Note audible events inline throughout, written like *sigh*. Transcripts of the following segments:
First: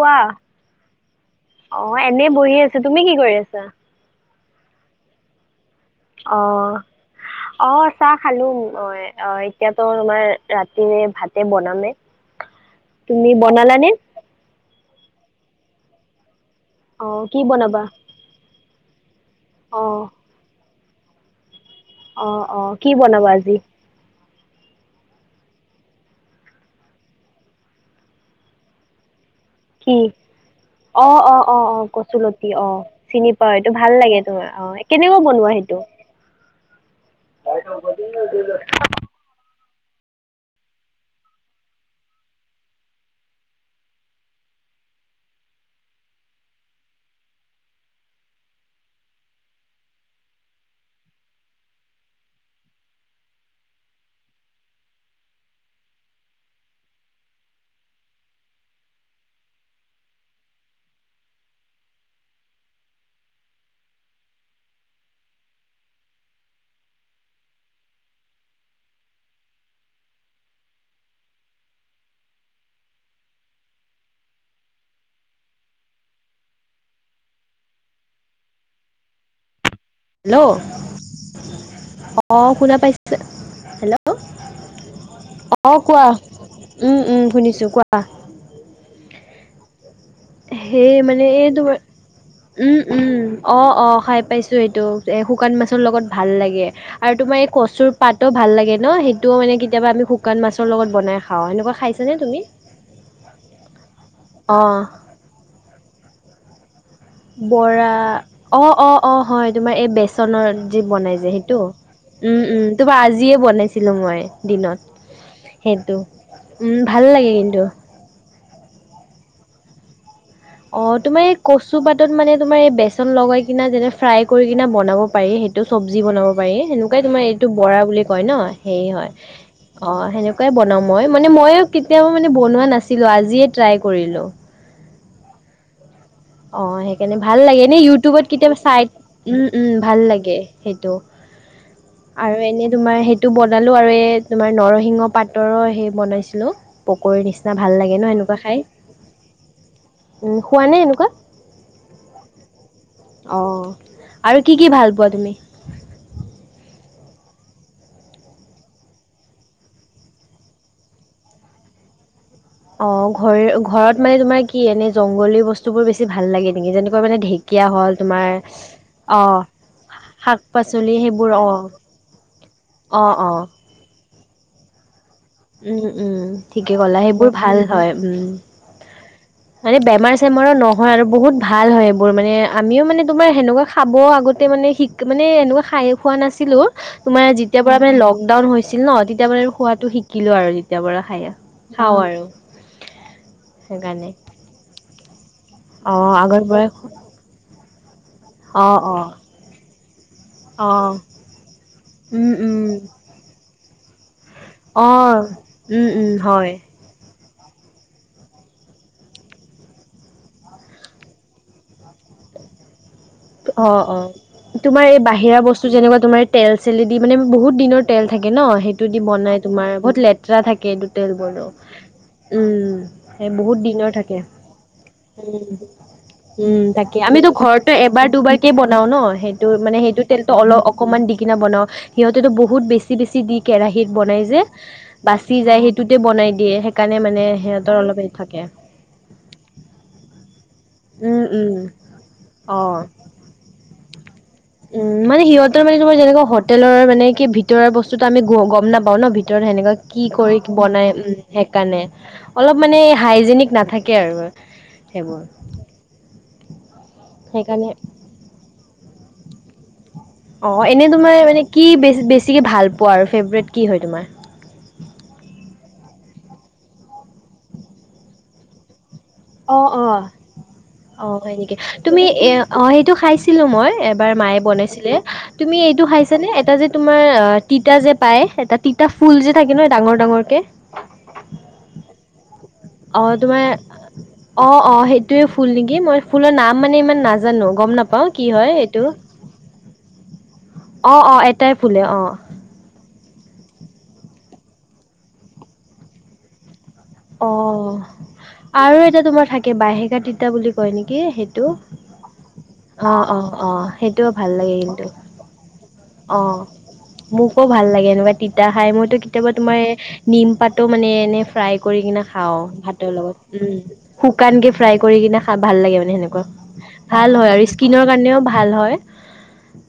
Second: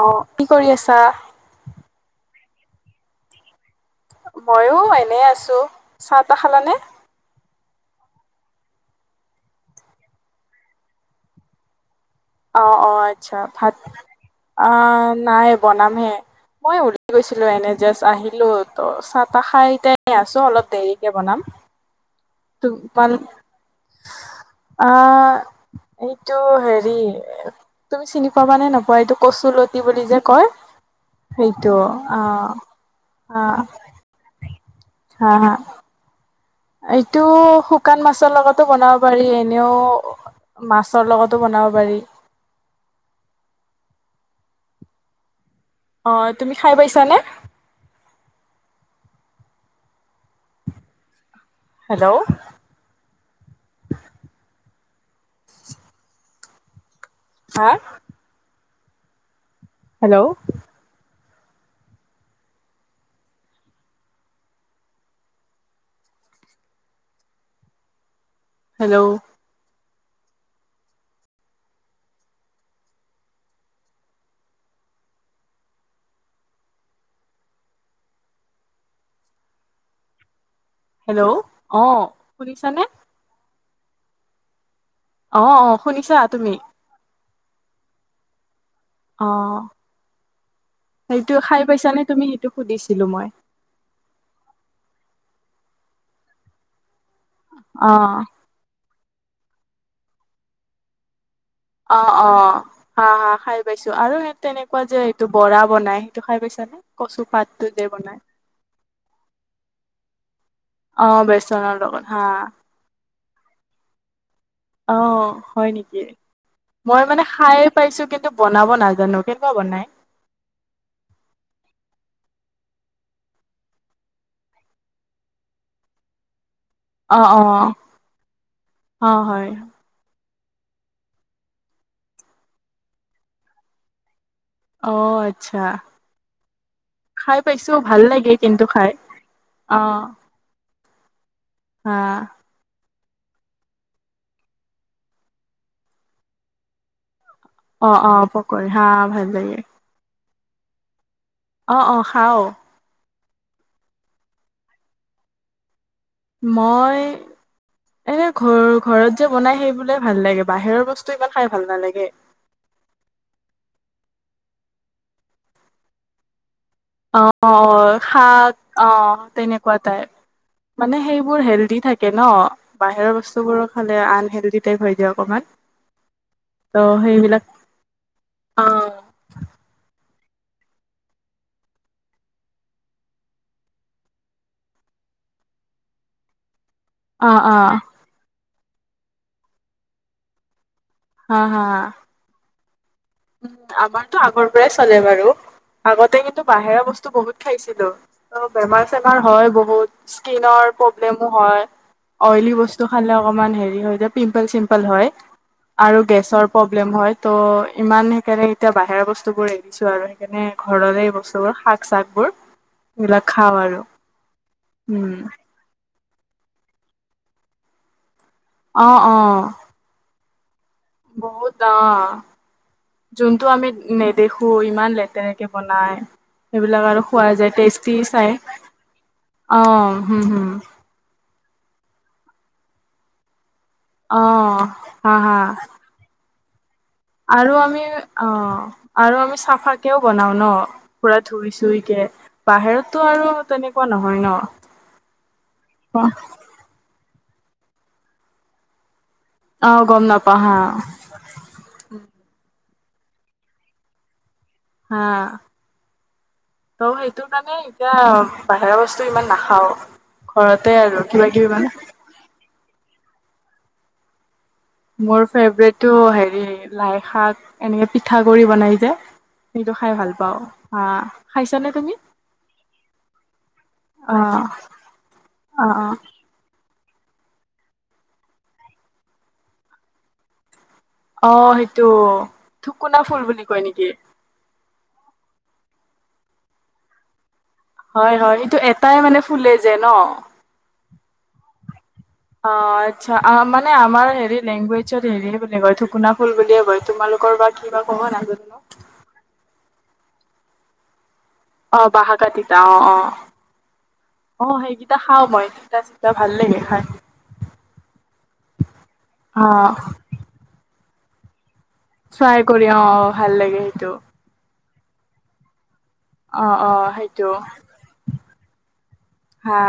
অ কি কৰি আছা? অ এনেই বহি আছো। তুমি কি কৰি আছা? ময়ো এনেই আছো। চাহ অ। তাহ খালানে অ চাহ খালো অ অ এতিয়াতো তোমাৰ ৰাতিৰে ভাতে বনামে। অ অ তুমি আচ্ছা ভাত বনালানে আহ নাই বনামহে। মই উলি অ কি গৈছিলো এনে বনাবা জাষ্ট আহিলো ত চাহ তাহ খাই অ এতিয়া আ আছো অলপ দেৰিকে বনাম। অ অ ত কি মানে বনাবা আজি আ এইটো হেৰি তুমি চিনি পাবা নে নাপোৱা এইটো কচুলতি কি বুলি যে কয়, অ অ অ অ কচুলতি অ চিনি অ পাও এইটো ভাল লাগে তোমাৰ অ। অ কেনেকৈ হা বনোৱা হা সেইটো? এইটো শুকান মাছৰ লগতো বনাওঁ, পাৰি এনেও মাছৰ লগতো বনাব পাৰি। অ তুমি খাই পাইছানে? হেল্ল'। হা! হেল্ল'। হেল্ল'। হেল্ল' হেল্ল' অ অঁ শুনা শুনিছানে পাইছে হেল্ল'। অ অ শুনিছা তুমি? উম উম শুনিছো কোৱা। অ সেই মানে সেইটো খাই পাইছানে তুমি সেইটো সুধিছিলো মই। অঁ অঁ খাই পাইছোঁ এইেটো শুকান মাছৰ লগত ভাল লাগে আৰু তোমাৰ এই কচুৰ অ পাতো ভাল লাগে ন সেইটোও মানে কেতিয়াবা আমি শুকান মাছৰ লগত বনাই খাওঁ। এনেকুৱা অ অ হা হা খাই পাইছো আৰু সে তেনেকুৱা অ', যে টো বৰা বনাই সেইটো খাই পাইছা নে? বৰা অ-অ-অ হয় তোমাৰ এই বেচনৰ যি অ বনাই যে সেইটো বেচনৰ লগত হা উম - উম তোপৰা আজিয়ে বনাইছিলো মই৷ দিনত অ হয় সেইটো। নেকি উম, মই ভাল মানে লাগে কিন্তু। খাইে পাইছো কিন্তু টো বনাব নাজানো। কেনেকুৱা বনাই? অ তোমাৰ এই কচু পাতত মানে তোমাৰ এই বেচন লগাই কিনা যেনে ফ্ৰাই কৰি কিনা বনাব পাৰি সেইটো। এইটো চব্জি বনাব পাৰি সেনেকোৱাই অ তোমাৰ অ এইটো বৰা বুলি কয় ন সেৰি হয়। অ সেনেকোৱাই বনাও মই মানে মই কেতিয়াবা মানে বনোৱা নাছিলো আজিয়ে ট্ৰাই কৰিলো। অ আচ্ছা অ সেইকাৰণে খাই ভাল লাগে পাইছো এনে ভাল ইউটিউবত লাগে কেতিয়াবা কিন্তু চাই খাই উম-উম অ ভাল লাগে সেইটো হা, আৰু এনেই তোমাৰ সেই টো বনালো আৰু এই তোমাৰ নৰসিংহ পাতৰো সেই বনাইছিলো৷ পকৰি নিচিনা ভাল লাগে অ', ন অ', এনেকুৱা খাই পকৰি হা ভাল লাগে। খোৱা নে এনেকুৱা? অ-অ খাও৷ অঁ আৰু কি-কি ভাল পোৱা তুমি? মই এনে ঘৰ-ঘৰত যে বনাই সেই বোলে ভাল লাগে বাহিৰৰ বস্তু ইমান খাই ভাল নালাগে৷ অ ঘৰ-ঘৰ ত মানে তোমাৰ কি এনে জংগলী বস্তু বোৰ বেছি ভাল লাগে নেকি যেনে অ শাক অ তেনেকুৱা শাক তাইপ পাচলি মানে সেইবোৰ অ হেল্ডি থাকে ন অ বাহিৰৰ অ। বস্তুবোৰক হ'লে আনহেলদি টাইপ হৈ য়ে অকণমান৷ উম-উম ঠিকে কলা সেইবোৰ ভাল হয় উম৷ অ', মানে বেমাৰ চেমাৰো নহয় আৰু বহুত ভাল হয় এইবোৰ মানে আমিও মানে তোমাৰ সেনেকুৱা খাব আগতে মানে শঠিক মানে এনেকুৱা খায়ে খোৱা নাছিলোঁ৷ তোমাৰ অ', যেতিয়া অ', পৰা মানে লকডাউন হৈছিল ন তেতিয়া মানে খোৱাতটো শিকিলো আৰু তেতিয়া পৰা৷ খাই হা, হা। খাওঁ আৰু। উম সেইকাৰণে আমাৰতো আগৰ পৰাই চলে বাৰু। আগতে অ' কিন্তু আগৰ পৰাই বাহিৰা বস্তু বহুত খাইছিলো। অঁ অ', বেমাৰ অ', চেমাৰ হয়, বহুত স্কিনৰ অ', প্ৰব্লেমো হয়। উম, অইলি উম, বস্তু খালে অকমান পিম্পল চিমল হয় অ', উম, আৰু উম, গেছৰ প্ৰব হয়। প্ৰব্লেম হয় ত ইমান সেইকাৰণে এতিয়া বাহিৰৰ বস্তু বোৰ এৰিছো আৰু সেইকাৰণে ঘৰৰে এই বস্তুবোৰ শাক চাক বোৰ *inaudible* অ-অ তোমাৰ এই উম, বাহিৰা বস্তু যেনেকুৱা তোমাৰ তেল চেলেদি মানে বহুত দিনত তেল থাকে ন সেইটো অ', দি বনাই অ', তোমাৰ বহুত লেতেৰা থাকেএইটোত৷ টেল গৰ বহুত অ', উম যোনটো বহুত আমি দিনৰ থাকে৷ নেদেখো ইমান লেতেৰাকে বনাই। উম সেইবিলাক তাকে আৰু খোৱা আমিতো যায় ঘৰতো টেষ্টি এবাৰ চাই। দুবাৰ কে বনাও ন সেইটো মানে অ', সেইটো হুম, তেলতটো হুম, অলপ অকণমান দি কিনে বনাওঁ সিহঁতেতো বহুত বেছি বেছি দি কেৰাহীত বনাই যে অ', হা, বাচি হা যায় সেইটোতে বনাই দিয়ে সেইকাৰণে মানে আৰু সিহঁতৰ আমি অলপ হেৰি অ থাকে আৰু আমি চাফাকেও বনাওঁ ন? পুৰা উম, উম, ধুই চুই কে অ'। বাহিৰতটো আৰু তেনেকুৱা নহয় ন। উম মানে সিহঁতৰ মানে তোমাৰ যেনেকা হোটেলৰ মানে কি ভিতৰুৱা বস্তুতটো আমি গম নাপাওঁ ন। ভিতৰত সেনেকুৱা অ', গম কি নাপাওঁ কৰি হা, বনাই উম। সেইকাৰণে অলপ মানে হাইজেনিক নাথাকে আৰু। হা সেইবোৰ ত সেইটো মানে সেইকাৰণে এতিয়া বাহিৰাৰ বস্তু ইমান নাখাওঁ। অঁ ঘৰতে এনে আৰু তোমাৰ কিবা মানে কিবি কি বে বেছিকে ভাল পোৱা আৰু ফেভৰেট কি হয় তোমাৰ? মোৰ ফেভৰেটটো হেৰি লাই শাক এনেকে পিঠা গুড়ি বনাই যে। সেইটো খাই ভাল পাওঁ। হা, অঁ হয় নেকি। খাইছানে তুমি এ অঁ সেইটো খাইছিলো মই এবাৰ মায়ে অ', বনাইছিলে। তুমি অ', এইটো অ'। খাইছানে এটা যে তোমাৰ অঁ তিতা যে পায়। এটা তিতা ফুল যে থাকে ন ডাঙৰ ডাঙৰ কে। অঁ সেইটো। থুকুনা অঁ ফুল বুলি তোমাৰ কয় নেকি? অঁ-অঁ সেইটোয়ে ফুল নেকি। মই ফুলৰ নাম মানে ইমান না নাজানো গম নাপাওঁ কি হয় সেইটো এটাই এইটো। মানে ফুলে যে ন? অঁ-অঁ এটাই ফুলে অঁ। অঁ আচ্ছা মানে আমাৰ হেৰি লেংগুৱেজত হেৰি বুলি কয় ঠুকুনা ফুল বুলিয়ে কয়। তোমালোকৰ বা অঁ কিবা ক'ব নাজানো ন আৰু এটা তোমাৰ থাকে বাহেকা তিতা বুলি কয় নেকি। টো অ বাহাকা তিতা অ অ অঁ-অঁ-অঁ সেইটোও ভাল লাগে কিন্তু। খাওঁ মই। চিতা ভাল অঁ লাগে খাই মোকো ভাল লাগে এনেকুৱা তিতা খাই। মইতো কেতিয়াবা অ তোমাৰ নিম পাতো মানে এনে ফ্ৰাই কৰি কিনে খাওঁ ফ্ৰাই কৰি অ ভাতৰ লগত ভাল উম। লাগে সেইটো শুক শুকানকে ফ্ৰাই কৰি কিনে খা ভাল লাগে মানে সেনেকুৱা। অ অ ভাল সেইটো হয় আৰু স্কিনৰ কাৰণেও ভাল হয়। হা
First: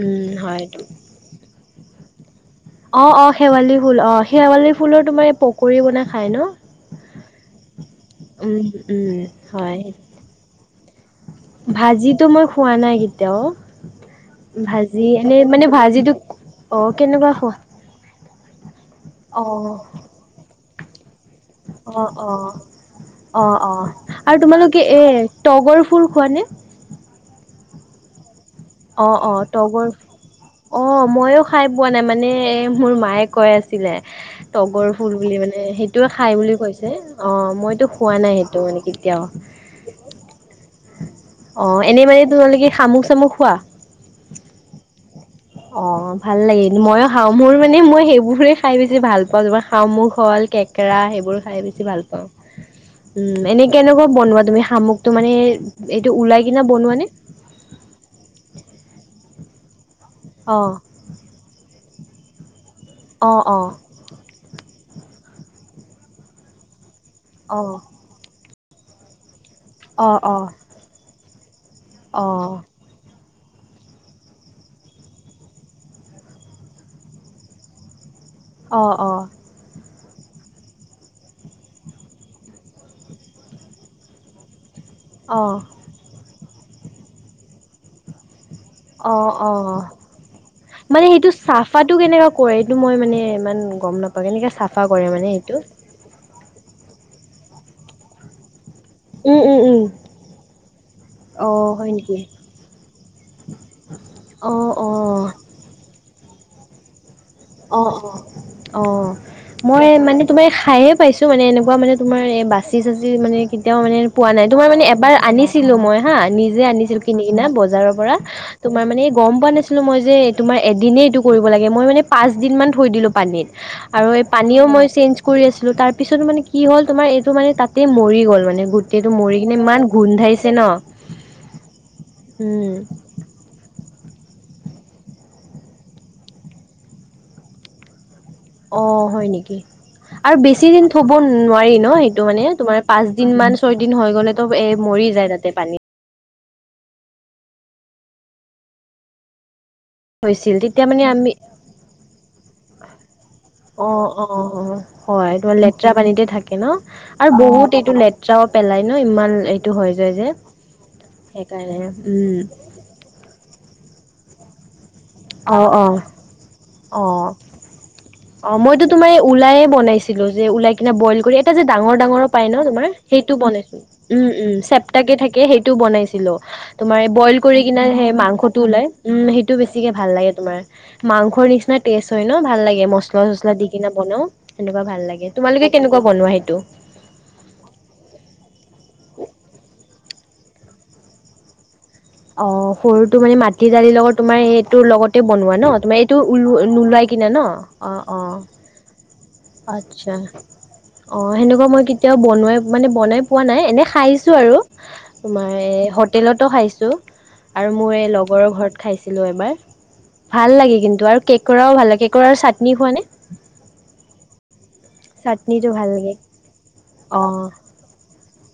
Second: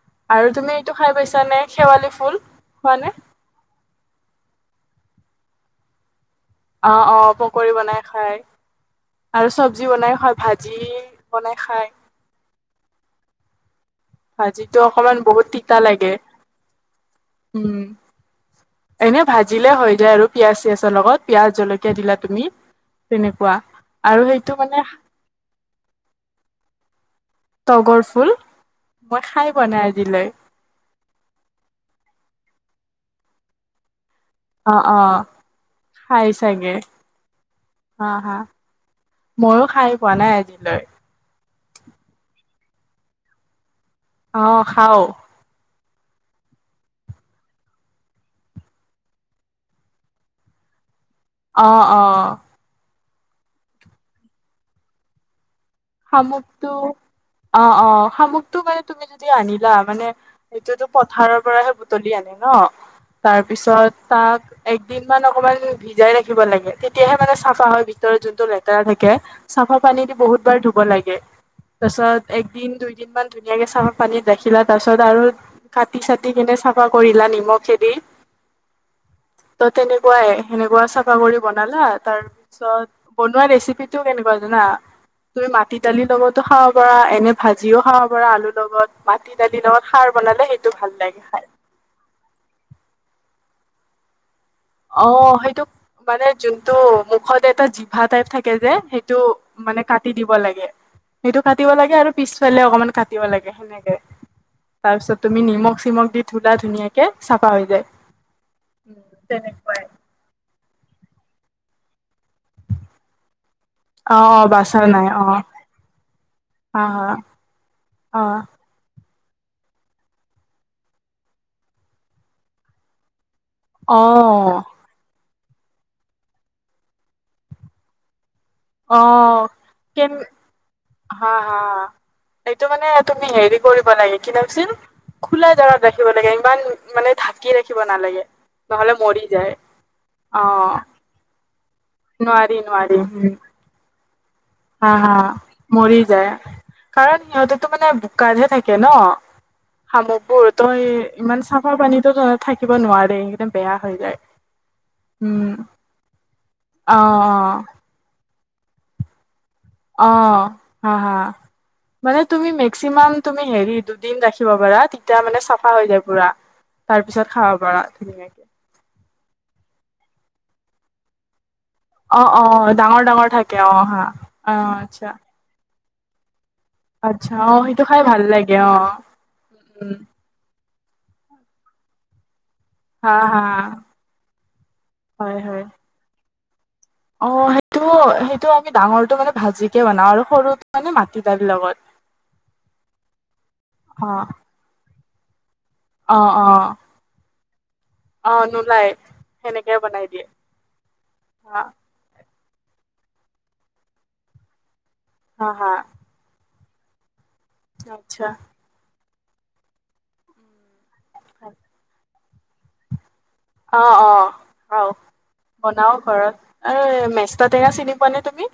উম আৰু তুমি হয় এইটো খাই পাইছানে শেৱালি ফুল? খোৱানে? অঁ-অঁ শেৱালি ফুল। অঁ শেৱালি ফুলৰ তোমাৰ এই পকৰী বনাই খায় ন? অঁ-অঁ পকৰী বনাই খাই উম উম আৰু চব্জি বনাই খাই। ভাজি বনাই খাই ভাজিতো মই খোৱা নাই কেতিয়াও। ভাজিটো ভাজি অকমান এনে বহুত মানে তিতা ভাজিটো লাগে অঁ কেনেকুৱা খোৱা। উম এনে অ ভাজিলে হৈ যায় আৰু পিয়াজ চিয়াজৰ লগত। পিয়াজ জলকীয়া অ দিলা অ তুমি অ তেনেকুৱা অ আৰু সেইটো তোমালোকে মানে এ তগৰ ফুল খোৱা নে? তগৰ ফুল মই খায় পোৱা নাই আজিলৈ। অঁ মইও খাই পোৱা নাই মানে মোৰ মায়ে কৈ আছিলে। অ তগৰ অ ফুল বুলি মানে সেইটোৱে খাই খায় বুলি চাগে কৈছে অঁ মইতো হা খোৱা নাই হা সেইটো মানে কেতিয়াও। ময়ো খাই পোৱা নাই আজিলৈ। অঁ এনেই মানে তোমালোকে শামুখ চামুক খোৱা। অ খাও অ ভাল লাগে মইয়ো খাও মোৰ মানে মই সেইবোৰে খাই বেছি ভাল পাওঁ যেনে শামুক হল কেক কেকৰা সেইবোৰ৷ খাই অ বেছি ভাল অ পাওঁ উম এনে কেনেকুৱা বনোৱা তুমি শামুকটো মানে এইটো ওলাই কিনে শামুকটো বনোৱা নে? অ-অ শামুকটো মানে তুমি যদি আনিলা মানে অ', এইটো পথাৰৰ পৰাহে বুটলি আনে ন তাৰ অ', অ', পিছত তাক একদিন মান অকমান ভিজাই ৰাখিব লাগে। তেতিয়াহে মানে চাফা অ', হয়। ত যোনটো লেতেৰা থাকে চাফা পানী দি অ', অ', বহুত অ', বাৰ ধুব লাগে। তাৰপিছত অ', একদিন দুইদিনমান ধুনীয়াকে চাফাৰ পানীত ৰাখিলা। তাৰ পাছত আৰু কাটি চাটি কেনে চাফা কৰিলা নিমখ দি। অঁ-অঁ। ত তেনেকুৱাই। সেনেকুৱা চাফা কৰি বনালা তাৰ তাৰপিছত বনোৱা ৰেচিপি টো কেনেকুৱা জানা? তুমি অ', মাটিদালি লগতো খাব পাৰা, এনে ভাজিও খাব পাৰা আলু লগত অ', মাটিদালিৰ অ'। লগত খাৰ বনালে সেইটো ভাল মানে লাগে সেইটো খাই৷ চাফাটো কেনেকা কৰে এইটো মই মানে ইমান গম নাপাওঁ এনেকে চাফ অ সেইটো মানে যোনটো মুখত এটা জিভা টাইপ থাকে যে সেই টো উম, উম, উম, মানে কাটি দিব লাগে৷ সেইটো কাটিব অ', হয় লাগে আৰু নেকি? পিছফালে অকনমান কাটিব লাগে সেনেকে৷ অ', তাৰপিছত অ', তুমি নিমখ চিমখ দি ধোলা ধুনীয়াকে৷ সেনেকে চাফা হৈ অ-অ-অ তেনে মই মানে তোমাৰ খায়ে পাইছো মানে এনেকুৱা মানে তোমাৰ এই বাচি চাচি মানে কেতিয়াও মানে অ পোৱা নাই তোমাৰ বাচা মানে নাই এবাৰ অ আনিছিলো মই হা নিজে হা আনিছিলো হা কিনি কেনে বজাৰৰ পৰা অ তোমাৰ মানে গম পোৱা নাছিলোঁ মই যে তোমাৰ এদিনেই এইটো কৰিব লাগে মই মানে পাঁচদিনমান থৈ দিলোঁ পানীত৷ আৰু এই অ', পানীও মই চেঞ্জ কৰি আছিলো তাৰ পিছতো মানে কি হ'ল তোমাৰ এইটো মানে তাতেই মৰি গ'ল মানে গোটেইটো মৰি অ', কিনে ইমান কেন গোন্ধাইছে ন হা হা এইটো মানে উম তুমি হেৰি কৰিব লাগে কি নাম আছিল খোলা জাগাত ৰাখিব লাগে ইমান মানে ঢাকি ৰাখিব নালাগে৷ অ নহ'লে মৰি হয় যায় নেকি আৰু বেছি অ', দিন থব নোৱাৰি ন সেইটো মানে নোৱাৰি তোমাৰ নোৱাৰি পাঁচ দিন উম, মান ছয় দিন হৈ গ'লে হা হা মৰি যায় কাৰণ সিহঁতেতো মানে বোকাতহে থাকে ন শামুকবোৰ হৈছিল তই তেতিয়া মানে আমি ইমান চাফা পানীতো থাকিব নোৱাৰে সেইকাৰণে বেয়া হৈ যায় অ অ হয় উম, তোমাৰ লেতেৰা পানীতে থাকে ন অ', আৰু অ', বহুত এইটো লেতেৰাও পেলাই ন ইমান এ টো হৈ যায় যে অ', হা হা সেইকাৰণে মানে উম তুমি মেক্সিমাম তুমি হেৰি দুদিন ৰাখিব পাৰা তে তিয়া মানে অ চাফা অ হৈ যায় পুৰা অ তাৰ পিছত খাব পাৰা ধুনীয়াকে অ মইতো তোমাৰ এই ওলাইয়ে বনাইছিলো যে ওলাই কিনে বইল কৰি এ যে ডাঙৰ ডাঙৰ অ', পাই ন অ', তোমাৰ ডাঙৰ ডাঙৰ সেইটো থাকে বনাইছো অ', হা উম উম অ', আচ্ছা। চেপটাকে থাকে সেইটোও বনাইছিলো তোমাৰ এই আচ্ছা বইল অ', কৰি সেইটো কিনে খাই সেই ভাল লাগে মাংসটো ওলাই অ', উম সেইটো বেছি উম, ভাল লাগে তোমাৰ মাংসৰ নিচিনাই টেষ্ট হৈ ন ভাল লা গে হা মচলা হা চচলা দি কিনা বনাও সেনেকুৱা ভাল লাগে হয় হয়। তোমালোকে কেনেকুৱা বনোৱা সেইটো অ সেইটো সেইটো আমি ডাঙৰটো মানে ভাজিকে বনাও আৰু সৰু মানে মাটি দালিৰ লগত অ সৰুটো মানে মাটি দালিৰ লগত অ', তোমাৰ এইটোৰ লগতে বনোৱা ন তোমাৰ অ', অ', এইটোও নোলোৱাই কিনে ন অ নোলাই সেনেকে বনাই আচ্ছা দিয়ে। অ হা সেনেকুৱা মই কি তিয়াও বনোৱাই মানে বনাই পোৱা নাই এনেই খাইছোঁ আৰু হা তোমাৰ হা এ হোত টেলতো খাইছোঁ আৰু মোৰ এই আচ্ছা লগৰৰ ঘৰত খাইছিলোঁ এবাৰ ভাল লাগে কিন টো আৰু কেকৰাও ভাল লাগে কেকোঁৰাৰ চাটনি খোৱা নে? অ অ খাও চাটনিটো ভাল বনাও লাগে ঘৰত এই মেষ্টা অ', টেঙা চিনি পোৱা নে তুমি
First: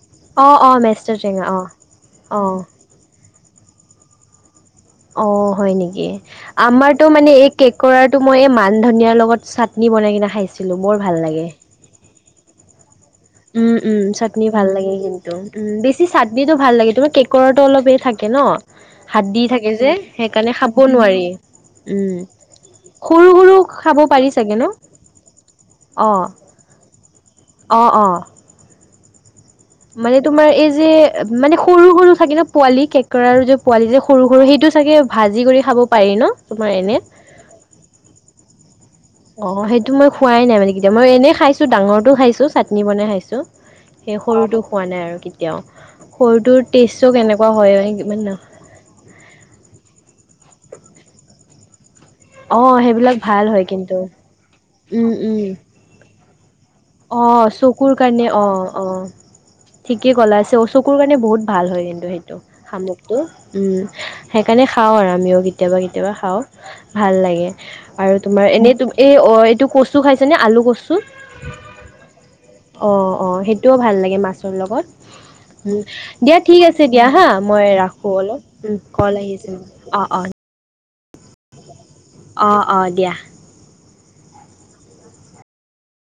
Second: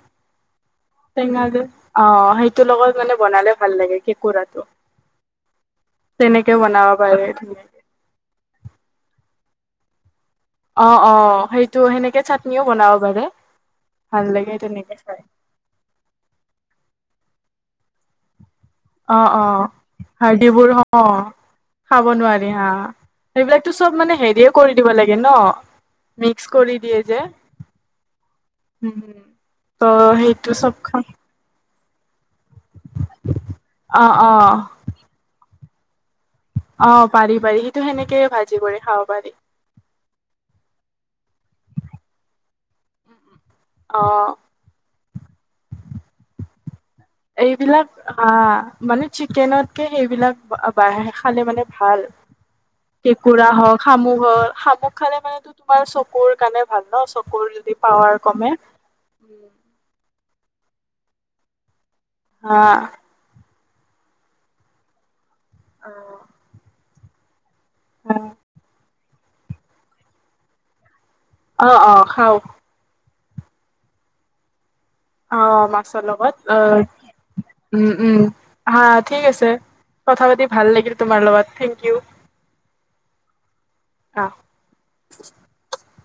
অ', অ', মেষ্টাৰ টেঙা যে অ সেইটোৰ লগত মানে বনালে ভাল লাগে কেকোৰাটো অ হয় নেকি আমাৰত পাৰে মানে এই কেক ধুনীয়াকে কোৰাটো মই এই মান ধনিয়াৰ লগত চাটনি বনাই কিনে খাই অ অ সেইটো সেনেকে চাটনিও বনাব পাৰে উম উম চাটনি ভাল লাগে কিন্তু উম বেছি চাটনিটো ভাল লাগে তোমাৰ কেকোঁৰাটো অলপ এই থাকে ন অ হাতড়ি অ থাকে যে সেইকাৰণে হাৰ্ডিবোৰ খাব অ নোৱাৰি খাব উম নোৱাৰি হা সৰু সৰু সেইবিলাকতো চব খাব মানে পাৰি হেৰিয়ে চাগে ন কৰি দিব লাগে ন অ মিক্স কৰি দিয়ে যে অ অ উম ত' মানে তোমাৰ সেইটো এই চব যে খাম মানে সৰু সৰু থাকে ন পোৱালি কেঁকোৰা যে পোৱালি যে অ সৰু অ সৰু সেইটো চাগে ভাজি কৰি খাব পাৰি ন? তোমাৰ অ এনে পাৰি পাৰি সিটো সেনেকেয়ে ভাজি কৰি খাব পাৰি। অ সেইটো মই খোৱাই নাই মানে কেতিয়াও মই এনেই খাইছো ডাঙৰটো খাইছো চাটনি বনাই খাইছো সেই অ সৰুটো খোৱা নাই আৰু কেতিয়াও সৰুটোৰ টেষ্টো কেনেকুৱা হয় মানে ন আ মানে চিকেনতকে সেইবিলাক বাহ খালে মানে ভাল অ', সেইবিলাক ভাল কেকুৰা হয় হওক কিন্তু শামুক হওক শামুক উম, খালে মানে উম। তোমাৰ চকুৰ কণে অ চকুৰ কাৰণে অ অ ঠিকেই ক'লা আছে অ চকুৰ কাৰণে বহুত ভাল হয় কিন্তু সেইটো হা সামোক তো সেইকাৰণে খাওঁ আৰু আমিও কেতিয়াবা কেতিয়াবা খাওঁ ভাল লাগে। আৰু তোমাৰ এনেই ত এই এইটো কচু খাইছে নে আলু কচু। অ অ খাও। অ অ সেইটোও ভাল লাগে মাছৰ লগত অ উম মাছৰ লগত দিয়া অ ঠিক আছে দিয়া হা মই উম ৰাখো উম অলপ উম হা কল ঠিক আছে আহিছে মো অ অ কথা পাতি ভাল লাগিল তোমাৰ লগত থেংক কিউ অ অ দিয়া। অ।